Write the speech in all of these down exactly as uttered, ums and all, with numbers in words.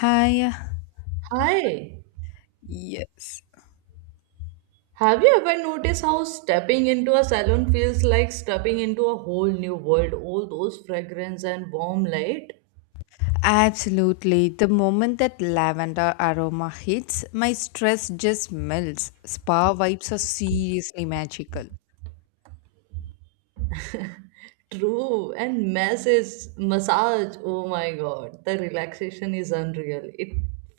Hi. Hi. Yes, Have you ever noticed how stepping into a salon feels like stepping into a whole new world? All those fragrance and warm light. absolutely. The moment that lavender aroma hits, my stress just melts. Spa vibes are seriously magical. True. And massage, massage. Oh my God. The relaxation is unreal. It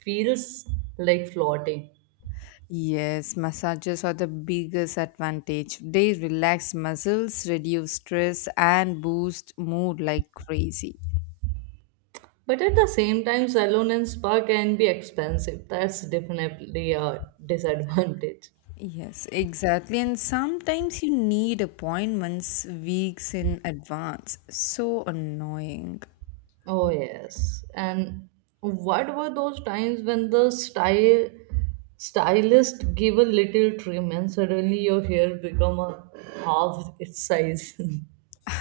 feels like floating. Yes, massages are the biggest advantage. They relax muscles, reduce stress, and boost mood like crazy. But at the same time, salon and spa can be expensive. That's definitely a disadvantage. Yes, exactly. And sometimes you need appointments weeks in advance. So annoying. Oh, yes. And what were those times when the style stylist gave a little trim and suddenly your hair become a half its size?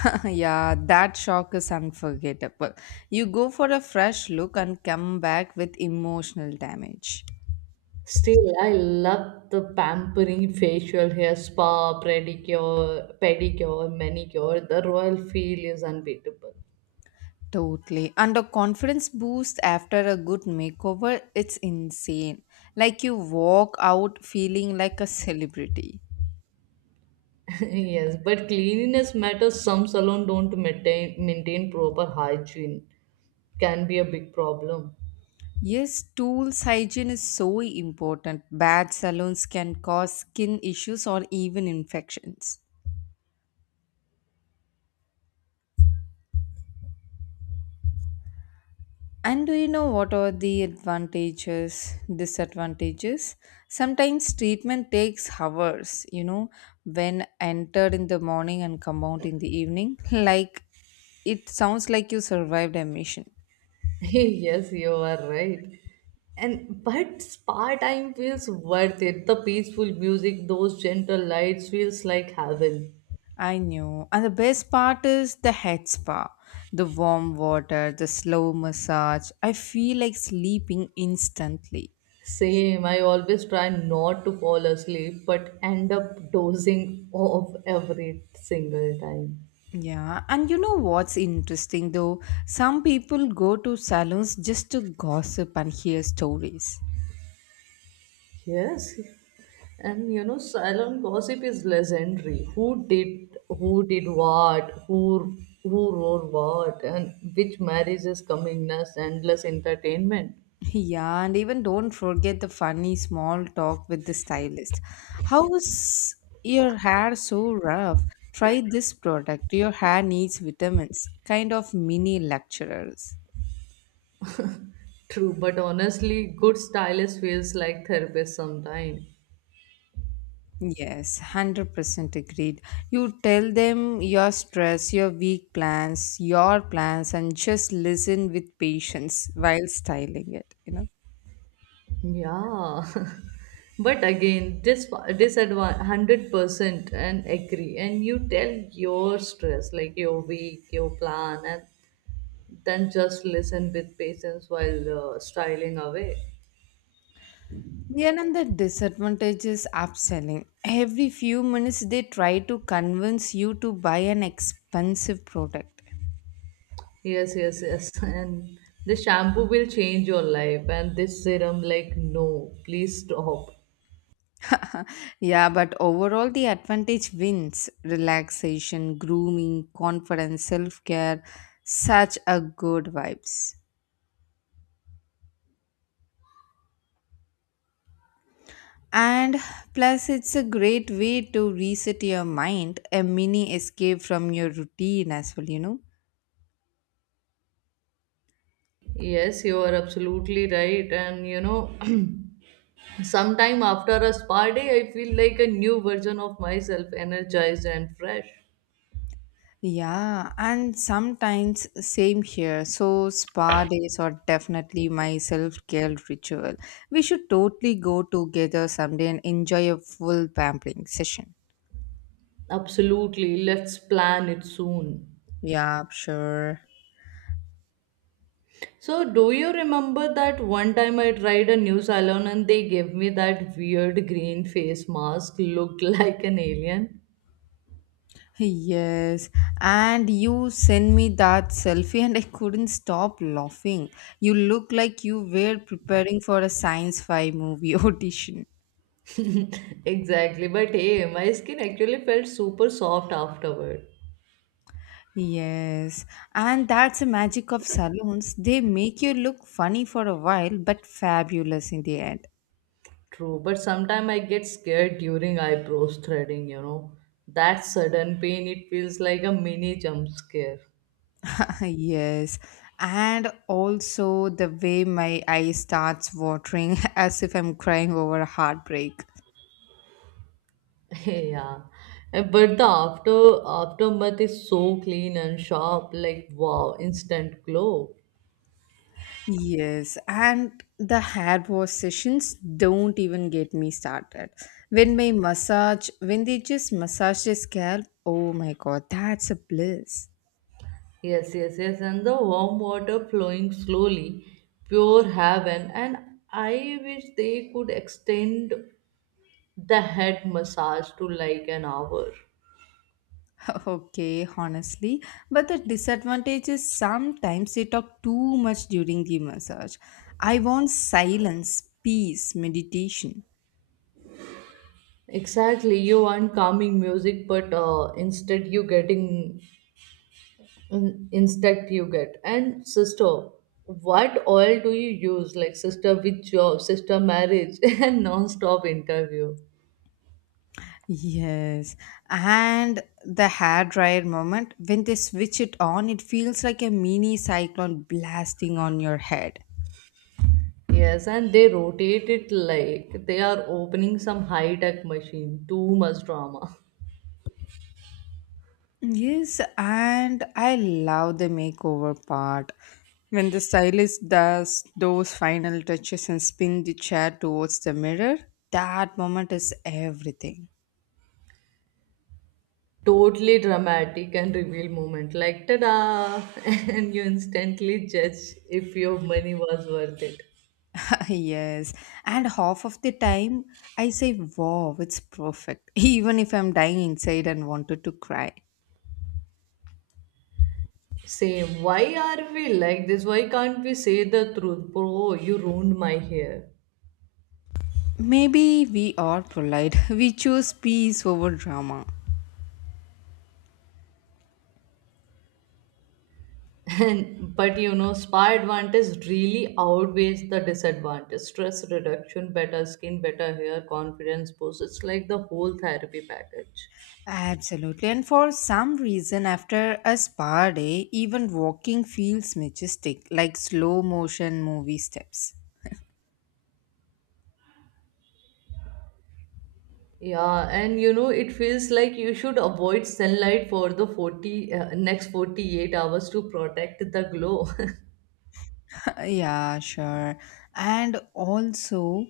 Yeah, that shock is unforgettable. You go for a fresh look and come back with emotional damage. Still, I love the pampering facial hair spa, pedicure, pedicure, manicure. The royal feel is unbeatable. Totally. And a confidence boost after a good makeover, it's insane. Like you walk out feeling like a celebrity. Yes, but cleanliness matters. Some salon don't maintain maintain proper hygiene. Can be a big problem. Yes, tools hygiene is so important. Bad salons can cause skin issues or even infections. And do you know what are the advantages, disadvantages? Sometimes treatment takes hours, you know, when entered in the morning and come out in the evening. Like it sounds like you survived a mission. Yes, you are right. And but spa time feels worth it. The peaceful music, those gentle lights feels like heaven. I know. And the best part is the head spa, the warm water, the slow massage. I feel like sleeping instantly. Same, I always try not to fall asleep but end up dozing off every single time. Yeah, and you know what's interesting though? Some people go to salons just to gossip and hear stories. Yes. And you know, salon gossip is legendary. Who did who did what? Who who wrote what? And which marriage is coming next? Endless entertainment. Yeah, and even don't forget the funny small talk with the stylist. How is your hair so rough? Try this product. Your hair needs vitamins. Kind of mini lecturers. True, but honestly, good stylist feels like therapist sometimes. Yes, one hundred percent agreed. You tell them your stress, your weak plans, your plans, and just listen with patience while styling it, you know. Yeah. But again, this disadvantage one hundred percent and agree. And you tell your stress, like your week, your plan, and then just listen with patience while uh, styling away. Yeah, and the disadvantage is upselling. Every few minutes, they try to convince you to buy an expensive product. Yes, yes, yes. And the shampoo will change your life, and this serum, like, no, please stop. Yeah, but overall, the advantage wins relaxation, grooming, confidence, self care, such a good vibes. And plus, it's a great way to reset your mind, a mini escape from your routine as well, you know. Yes, you are absolutely right. And you know, sometime after a spa day, I feel like a new version of myself, energized and fresh. Yeah, and sometimes same here. So, spa days are definitely my self care ritual. We should totally go together someday and enjoy a full pampering session. Absolutely, let's plan it soon. Yeah, sure. So, do you remember that one time I tried a new salon and they gave me that weird green face mask, looked like an alien? Yes, and you sent me that selfie, and I couldn't stop laughing. You look like you were preparing for a science fi movie audition. Exactly, but hey, my skin actually felt super soft afterward. Yes, and that's the magic of salons. They make you look funny for a while, but fabulous in the end. True, but sometimes I get scared during eyebrows threading, you know. That sudden pain, it feels like a mini jump scare. Yes, and also the way my eye starts watering as if I'm crying over a heartbreak. Yeah, eh, but the after aftermath is so clean and sharp, like wow, instant glow. Yes, and the hair wash sessions don't even get me started. When my massage, when they just massage the scalp, oh my god, that's a bliss. Yes, yes, yes. And the warm water flowing slowly, pure heaven. And I wish they could extend the head massage to like an hour. Okay, honestly, but the disadvantage is sometimes they talk too much during the massage. I want silence, peace, meditation. Exactly, you want calming music, but uh, instead you getting in- insect you get and sister, what oil do you use, like sister with job, sister marriage, and non-stop interview. Yes, and the hair dryer moment when they switch it on, it feels like a mini cyclone blasting on your head. Yes, and they rotate it like they are opening some high-tech machine. Too much drama. Yes, and I love the makeover part. When the stylist does those final touches and spin the chair towards the mirror, that moment is everything. Totally dramatic and reveal moment, like ta-da, and you instantly judge if your money was worth it. Yes, and half of the time I say, wow, it's perfect, even if I'm dying inside and wanted to cry. Same, why are we like this? Why can't we say the truth? Bro, you ruined my hair. Maybe we are polite. We choose peace over drama. And but you know, spa advantage really outweighs the disadvantage. Stress reduction, better skin, better hair, confidence boost. It's like the whole therapy package. Absolutely. And for some reason, after a spa day, even walking feels majestic, like slow motion movie steps. Yeah, and you know, it feels like you should avoid sunlight for the forty uh, next forty-eight hours to protect the glow. Yeah, sure. And also,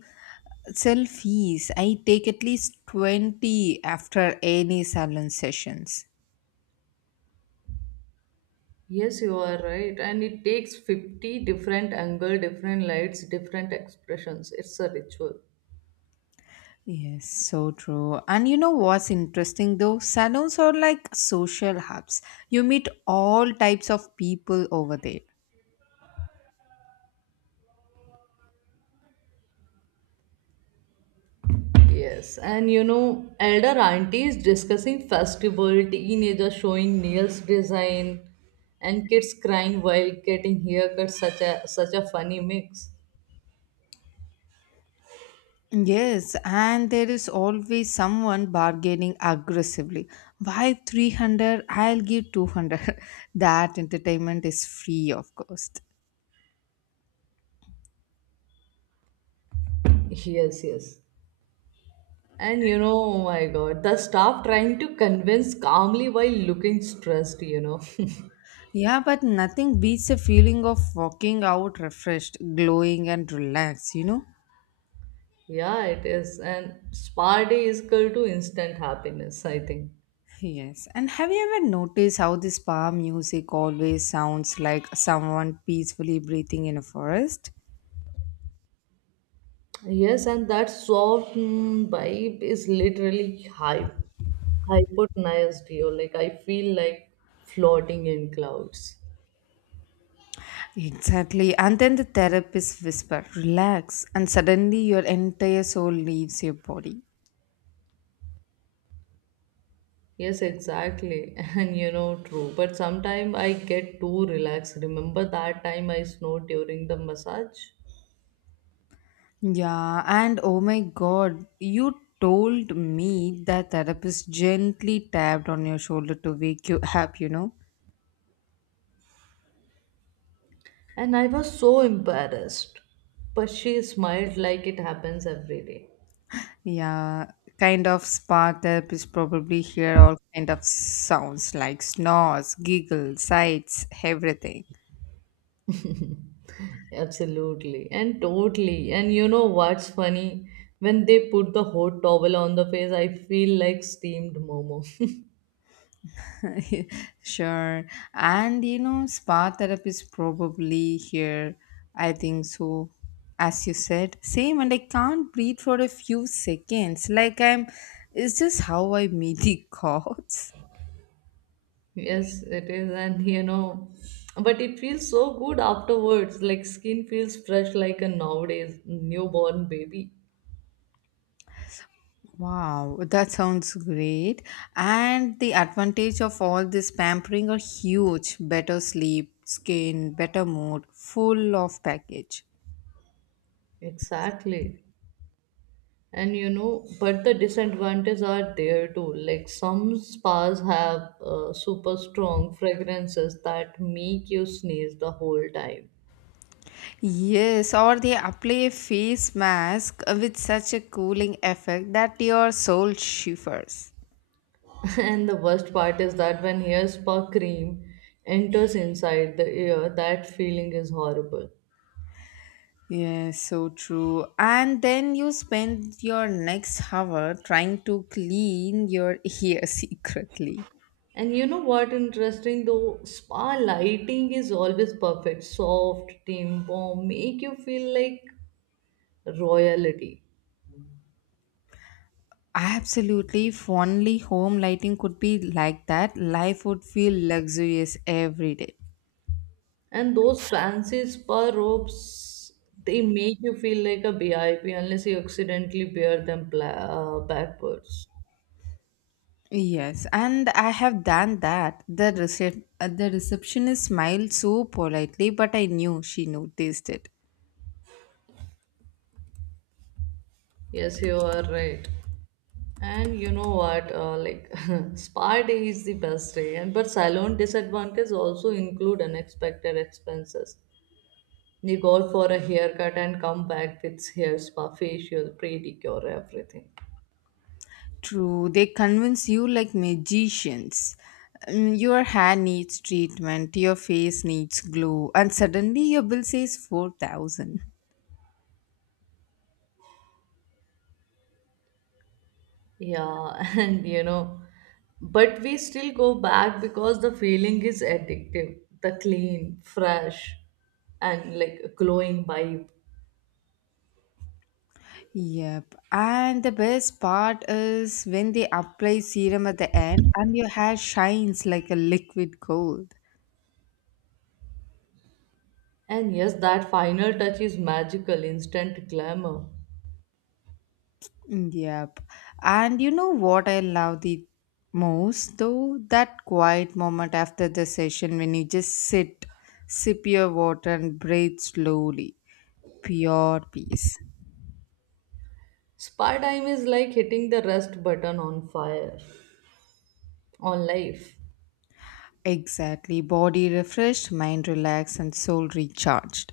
selfies. I take at least twenty after any salon sessions. Yes, you are right. And it takes fifty different angle, different lights, different expressions. It's a ritual. Yes, so true. And you know what's interesting though? Salons are like social hubs. You meet all types of people over there. Yes, and you know, elder aunties discussing festival, teenagers showing nails design, and kids crying while getting haircuts. Such a such a funny mix. Yes, and there is always someone bargaining aggressively. Why three hundred? I'll give two hundred. That entertainment is free, of course. Yes, yes. And you know, oh my God, the staff trying to convince calmly while looking stressed. You know. Yeah, but nothing beats the feeling of walking out refreshed, glowing, and relaxed, you know? Yeah, it is. And spa day is equal to instant happiness, I think. Yes, and have you ever noticed how this spa music always sounds like someone peacefully breathing in a forest? Yes, and that soft mm vibe is literally hype, hypnotized you. Like I feel like floating in clouds. Exactly. And then the therapist whisper, relax. And suddenly your entire soul leaves your body. Yes, exactly. And you know, true. But sometimes I get too relaxed. Remember that time I snowed during the massage? Yeah. And oh my God, you told me that therapist gently tapped on your shoulder to wake you up, you know? And I was so embarrassed. But she smiled like it happens every day. Yeah. Kind of spa therapist probably hear all kind of sounds like snores, giggles, sighs, everything. Absolutely, and totally. And you know what's funny? When they put the hot towel on the face, I feel like steamed momo. Sure. And you know, spa therapy is probably here. I think so. As you said, same, and I can't breathe for a few seconds. Like I'm. Is this how I meet the gods? Yes, it is. And you know, but it feels so good afterwards. Like skin feels fresh like a nowadays newborn baby. Wow, that sounds great. And the advantage of all this pampering are huge. Better sleep, skin, better mood, full of package. Exactly. And you know, but the disadvantages are there too. Like some spas have uh, super strong fragrances that make you sneeze the whole time. Yes, or they apply a face mask with such a cooling effect that your soul shivers. And the worst part is that when hair spa cream enters inside the ear, that feeling is horrible. Yes, so true. And then you spend your next hour trying to clean your ear secretly. And you know what interesting though? Spa lighting is always perfect. Soft, dim, warm, make you feel like royalty. Absolutely, if only home lighting could be like that, life would feel luxurious every day. And those fancy spa robes, they make you feel like a V I P unless you accidentally wear them pla- uh, backwards. Yes, and I have done that. The recep- uh, the receptionist smiled so politely, but I knew she noticed it. Yes, you are right. And you know what? Uh, like spa day is the best day, and but salon disadvantages also include unexpected expenses. You go for a haircut and come back with hair spa, facial, pedicure, everything. True, they convince you like magicians. Mm, your hair needs treatment, your face needs glow, and suddenly your bill says four thousand. Yeah, and you know, but we still go back because the feeling is addictive. The clean, fresh, and like glowing vibe. Yep, and the best part is when they apply serum at the end and your hair shines like a liquid gold. And yes, that final touch is magical, instant glamour. Yep, and you know what I love the most though? That quiet moment after the session when you just sit, sip your water, and breathe slowly. Pure peace. Spa time is like hitting the rest button on fire, on life. Exactly. Body refreshed, mind relaxed, and soul recharged.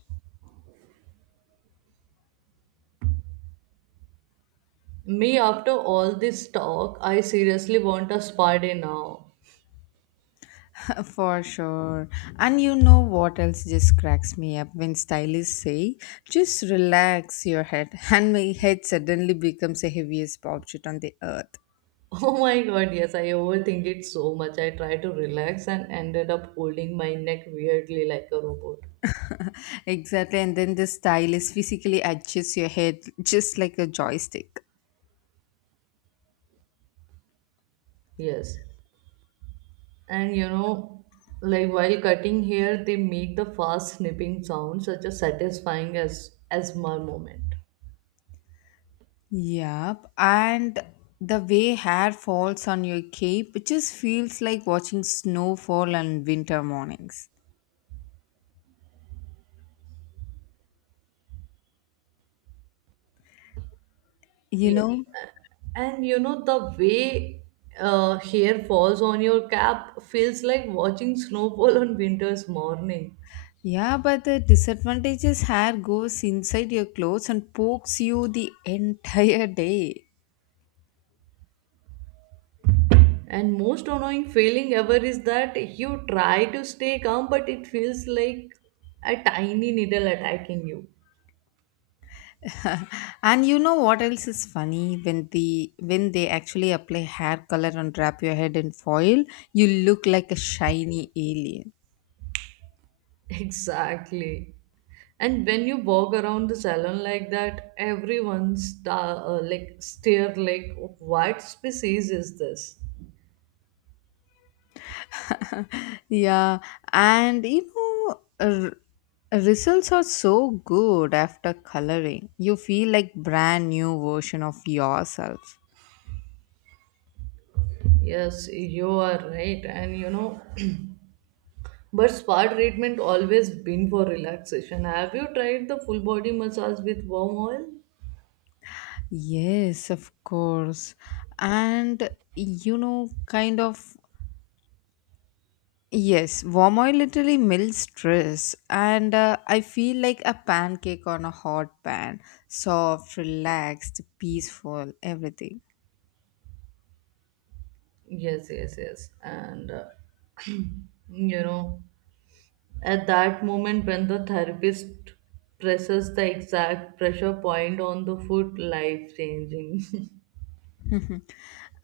Me, after all this talk, I seriously want a spa day now. For sure. And you know what else just cracks me up when stylists say, just relax your head. And my head suddenly becomes the heaviest object on the earth. Oh my god, yes, I overthink it so much. I tried to relax and ended up holding my neck weirdly like a robot. Exactly. And then the stylist physically adjusts your head just like a joystick. Yes. And you know, like while cutting hair, they make the fast snipping sound, such a satisfying as as my moment. Yep, and the way hair falls on your cape, it just feels like watching snowfall on winter mornings. You Yeah. know? And you know, the way uh, hair falls on your cap feels like watching snowfall on winter's morning. Yeah, but the disadvantage is hair goes inside your clothes and pokes you the entire day. And most annoying feeling ever is that you try to stay calm, but it feels like a tiny needle attacking you. And you know what else is funny when the when they actually apply hair color and wrap your head in foil, you look like a shiny alien. Exactly. And when you walk around the salon like that, everyone star, uh, like stare like, what species is this? Yeah, and you know, r- results are so good after coloring. You feel like brand new version of yourself. Yes, you are right. And you know, but spa treatment always been for relaxation. Have you tried the full body massage with warm oil? Yes, of course. And you know, kind of yes, warm oil literally melts stress, and uh, I feel like a pancake on a hot pan, soft, relaxed, peaceful, everything. Yes, yes, yes. And uh, you know, at that moment when the therapist presses the exact pressure point on the foot, life changing. Mhm.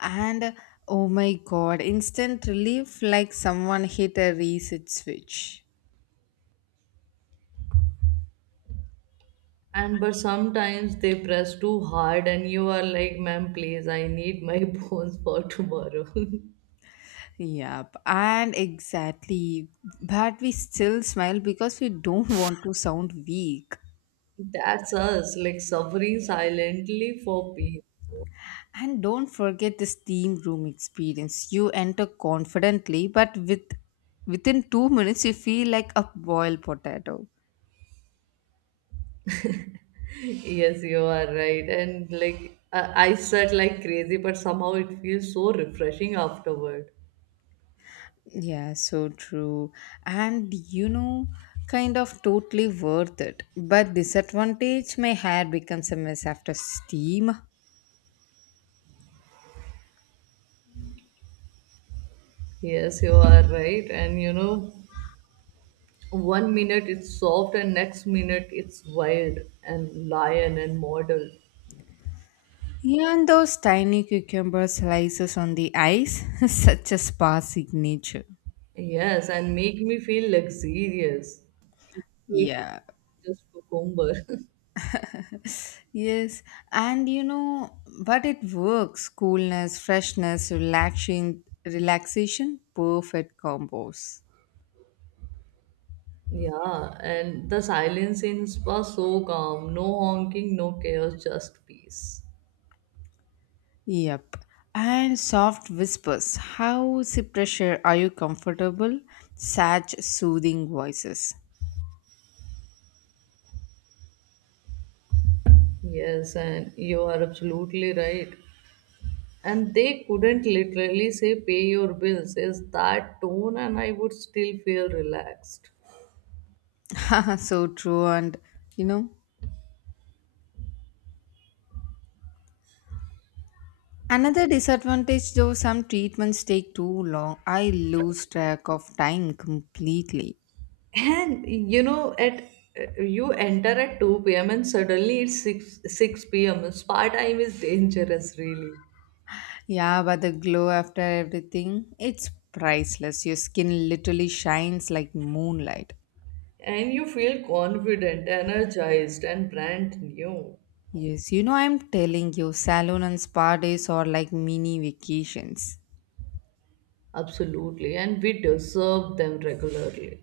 And oh my god, instant relief like someone hit a reset switch. And but sometimes they press too hard, and you are like, ma'am, please, I need my bones for tomorrow. Yep, and exactly. But we still smile because we don't want to sound weak. That's us, like suffering silently for peace. And don't forget the steam room experience. You enter confidently, but with within two minutes you feel like a boiled potato. Yes, you are right. And like, I, I sweat like crazy, but somehow it feels so refreshing afterward. Yeah, so true. And you know, kind of totally worth it. But disadvantage, my hair becomes a mess after steam. Yes, you are right. And you know, one minute it's soft, and next minute it's wild and lion and model. Yeah, and those tiny cucumber slices on the ice, such a spa signature. Yes, and make me feel luxurious. It's Yeah. just cucumber. Yes. And you know, but it works. Coolness, freshness, relaxation, relaxation, perfect combos. Yeah, and the silence in spa so calm. No honking, no chaos, just peace. Yep. And soft whispers. How, pressure are you comfortable? Such soothing voices. Yes, and you are absolutely right. And they couldn't literally say pay your bills is that tone and I would still feel relaxed. So true. And you know, another disadvantage though, some treatments take too long. I lose track of time completely. And you know, at you enter at two p m and suddenly it's six six p m. Spa time is dangerous really. Yeah, but the glow after everything, it's priceless. Your skin literally shines like moonlight. And you feel confident, energized and brand new. Yes, you know, I'm telling you, salon and spa days are like mini vacations. Absolutely. And we deserve them regularly.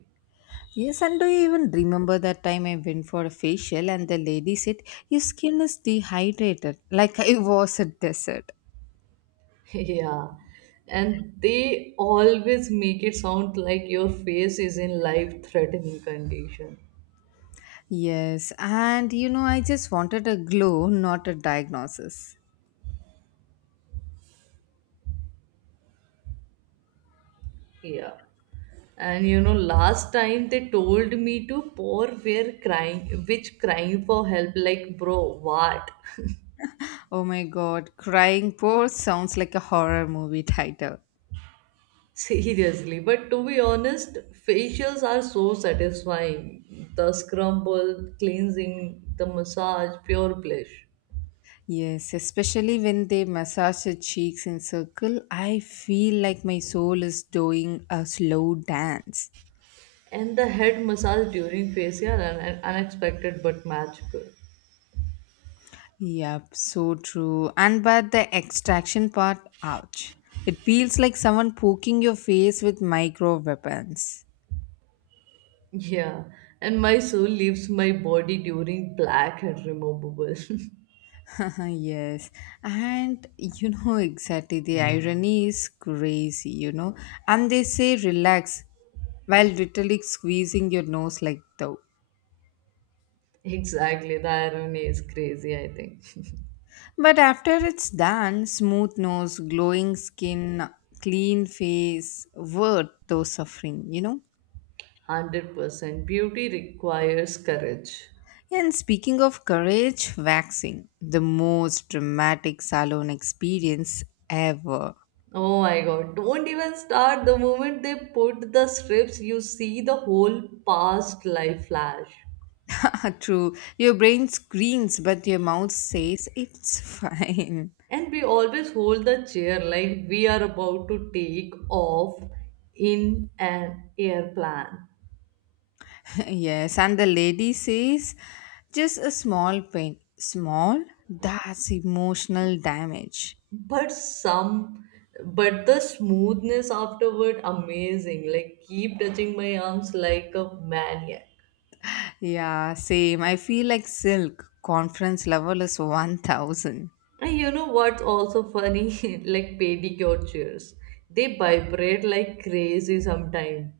Yes, and do you even remember that time I went for a facial and the lady said, your skin is dehydrated, like I was a desert. Yeah. And they always make it sound like your face is in life threatening condition. Yes, and you know, I just wanted a glow, not a diagnosis. Yeah. And you know, last time they told me to pour where crying, which crying for help, like, bro, what? Oh my god, crying poor sounds like a horror movie title. Seriously. But to be honest, facials are so satisfying. The scrumble, cleansing, the massage, pure bliss. Yes, especially when they massage the cheeks in circle, I feel like my soul is doing a slow dance. And the head massage during facial, and and unexpected but magical. Yep, so true. And but the extraction part, ouch. It feels like someone poking your face with micro weapons. Yeah. And my soul leaves my body during black and removable. Yes. And you know exactly the irony is crazy, you know. And they say relax while literally squeezing your nose like though. Exactly, the irony is crazy, I think. But after it's done, smooth nose, glowing skin, clean face, worth those suffering, you know? one hundred percent. Beauty requires courage. And speaking of courage, waxing, the most dramatic salon experience ever. Oh my god, don't even start the moment they put the strips, you see the whole past life flash. True, your brain screams, but your mouth says it's fine. And we always hold the chair like we are about to take off in an airplane. Yes, and the lady says just a small pain. Small? That's emotional damage. But some, but the smoothness afterward, amazing. Like, keep touching my arms like a maniac. Yeah, same. I feel like silk. Conference level is one thousand. And you know what's also funny? Like pedicure chairs. They vibrate like crazy sometimes.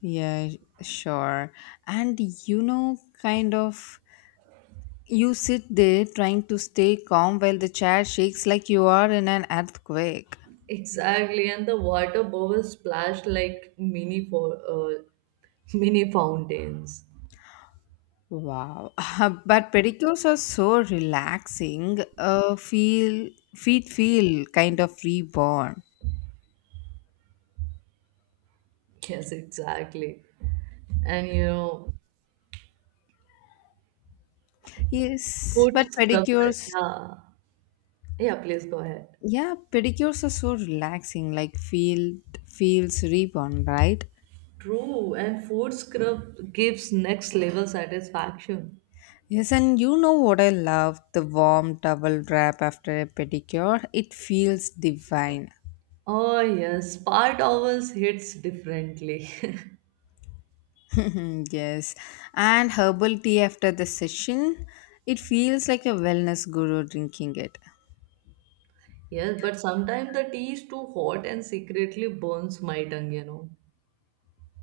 Yeah, sure. And you know, kind of you sit there trying to stay calm while the chair shakes like you are in an earthquake. Exactly, and the water bubbles splash like mini for uh, mini fountains. Wow. But pedicures are so relaxing. Uh, feel feet feel kind of reborn. Yes, exactly. And you know, Yes, food but scrubs. pedicures Yeah, yeah. Please go ahead. yeah, pedicures are so relaxing like feel feels reborn, right? True, and food scrub gives next level satisfaction. Yes, and you know what I love? The warm towel wrap after a pedicure. It feels divine. Oh yes, spa towels hits differently. Yes, and herbal tea after the session. It feels like a wellness guru drinking it. Yes, but sometimes the tea is too hot and secretly burns my tongue, you know.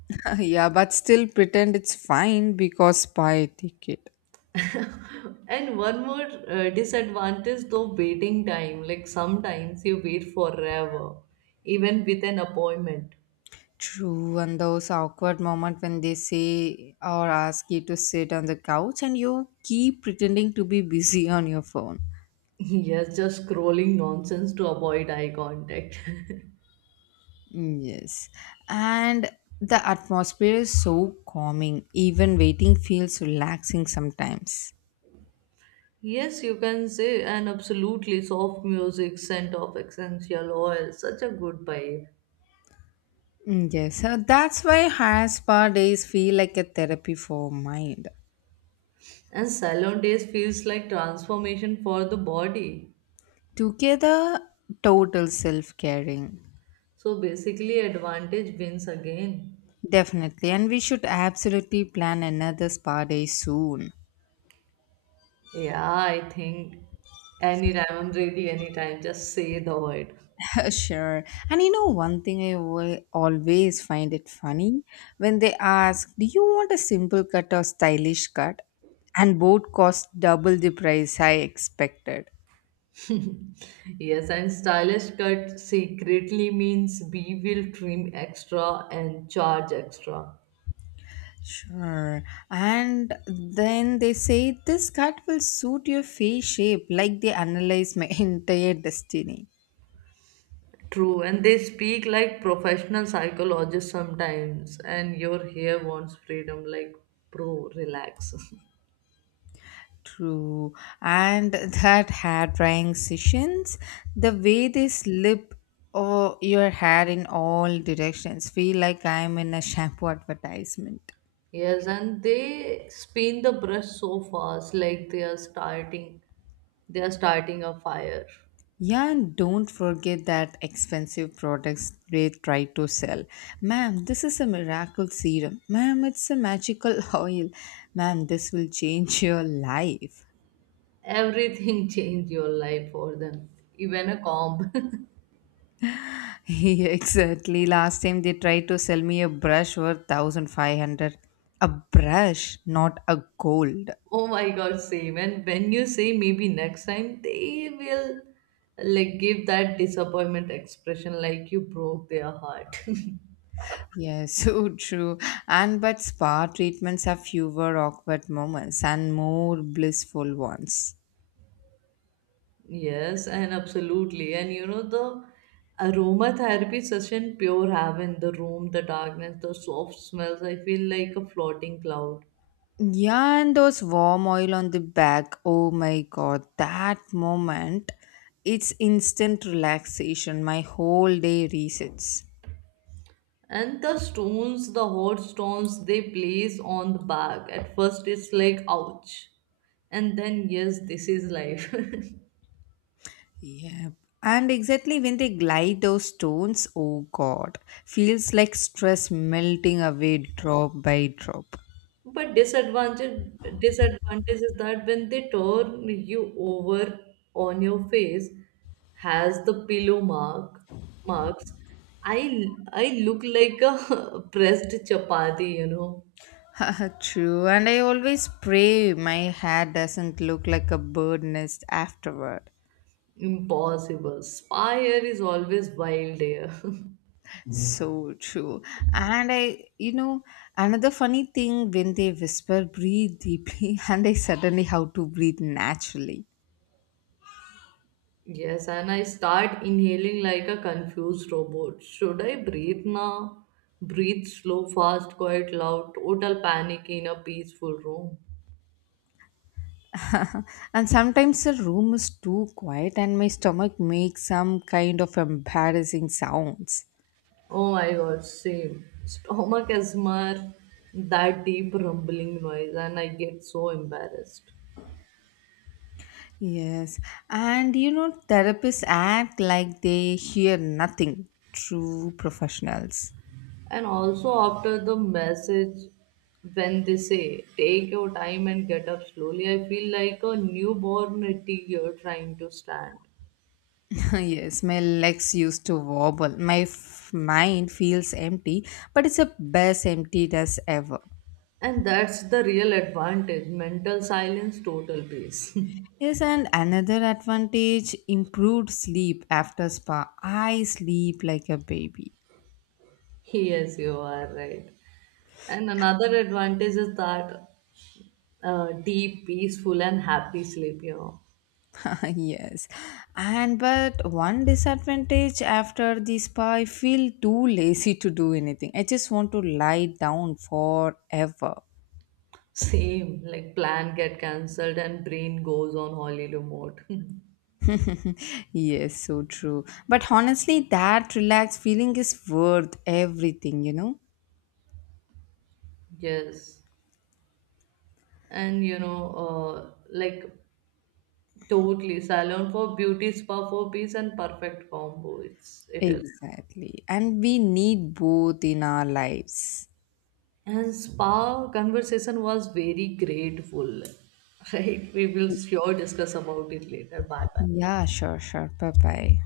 Yeah, but still pretend it's fine because buy ticket. And one more uh, disadvantage though, waiting time. Like sometimes you wait forever, even with an appointment. True, and those awkward moments when they say or ask you to sit on the couch and you keep pretending to be busy on your phone. Yes, just scrolling nonsense to avoid eye contact. Mm, yes, and the atmosphere is so calming, even waiting feels relaxing sometimes. Yes, you can say, and absolutely soft music, scent of essential oil, such a good vibe. Mm, yes, so that's why high spa days feel like a therapy for mind. And salon days feels like transformation for the body. Together, total self caring. So basically, advantage wins again. Definitely, and we should absolutely plan another spa day soon. Yeah, I think anytime, really anytime, just say the word. Sure. And you know, one thing I will always find it funny when they ask, do you want a simple cut or stylish cut? And both cost double the price I expected. Yes, and stylish cut secretly means we will trim extra and charge extra. Sure. And then they say this cut will suit your face shape, like they analyze my entire destiny. True, and they speak like professional psychologists sometimes, and your hair wants freedom, like, bro, relax. True. And that hair drying sessions, the way they slip oh, your hair in all directions, feel like I'm in a shampoo advertisement. Yes, and they spin the brush so fast, like they are starting, they are starting a fire. Yeah, and don't forget that expensive products they try to sell. Ma'am, this is a miracle serum. Ma'am, it's a magical oil. Ma'am, this will change your life. Everything changed your life for them, even a comp. Yeah, exactly. Last time they tried to sell me a brush worth one thousand five hundred. A brush, not a gold. Oh my god, same. And when you say maybe next time, they will like give that disappointment expression like you broke their heart. Yes, so true. And but spa treatments have fewer awkward moments and more blissful ones. Yes, and absolutely. And you know, the aromatherapy session, pure heaven, the room, the darkness, the soft smells. I feel like a floating cloud. Yeah, and those warm oil on the back. Oh my god, that moment. It's instant relaxation. My whole day resets. And the stones, the hot stones they place on the back. At first, it's like ouch, and then yes, this is life. Yep. And exactly when they glide those stones, oh god, feels like stress melting away drop by drop. But disadvantage disadvantage is that when they turn you over on your face, has the pillow mark marks. I I look like a pressed chapati, you know. True, and I always pray my hair doesn't look like a bird nest afterward. Impossible. Spire is always wild here. So true. And I, you know, another funny thing when they whisper, breathe deeply, and I suddenly how to breathe naturally. Yes, and I start inhaling like a confused robot. Should I breathe now? Breathe slow, fast, quiet, loud, total panic in a peaceful room. And sometimes the room is too quiet and my stomach makes some kind of embarrassing sounds. Oh my god, same. Stomach asthma, that deep rumbling noise, and I get so embarrassed. Yes. And you know, therapists act like they hear nothing. True professionals. And also, after the message, when they say take your time and get up slowly, I feel like a newborn at year trying to stand. Yes, my legs used to wobble. My f- mind feels empty, but it's the best empty as ever. And that's the real advantage, mental silence, total peace. Yes, and another advantage improved sleep after spa. I sleep like a baby. Yes, you are right. And another advantage is that uh, deep, peaceful, and happy sleep, you know. Yes, and but one disadvantage after the spa, I feel too lazy to do anything. I just want to lie down forever. Same, like plan get cancelled and brain goes on holiday mode. Yes, so true. But honestly, that relaxed feeling is worth everything, you know. Yes. And you know, uh, like totally salon for beauty, spa for peace, and perfect combo. It's it is. Exactly. And we need both in our lives. And spa conversation was very grateful. Right? We will sure discuss about it later. Bye bye. Yeah, sure, sure. Bye bye.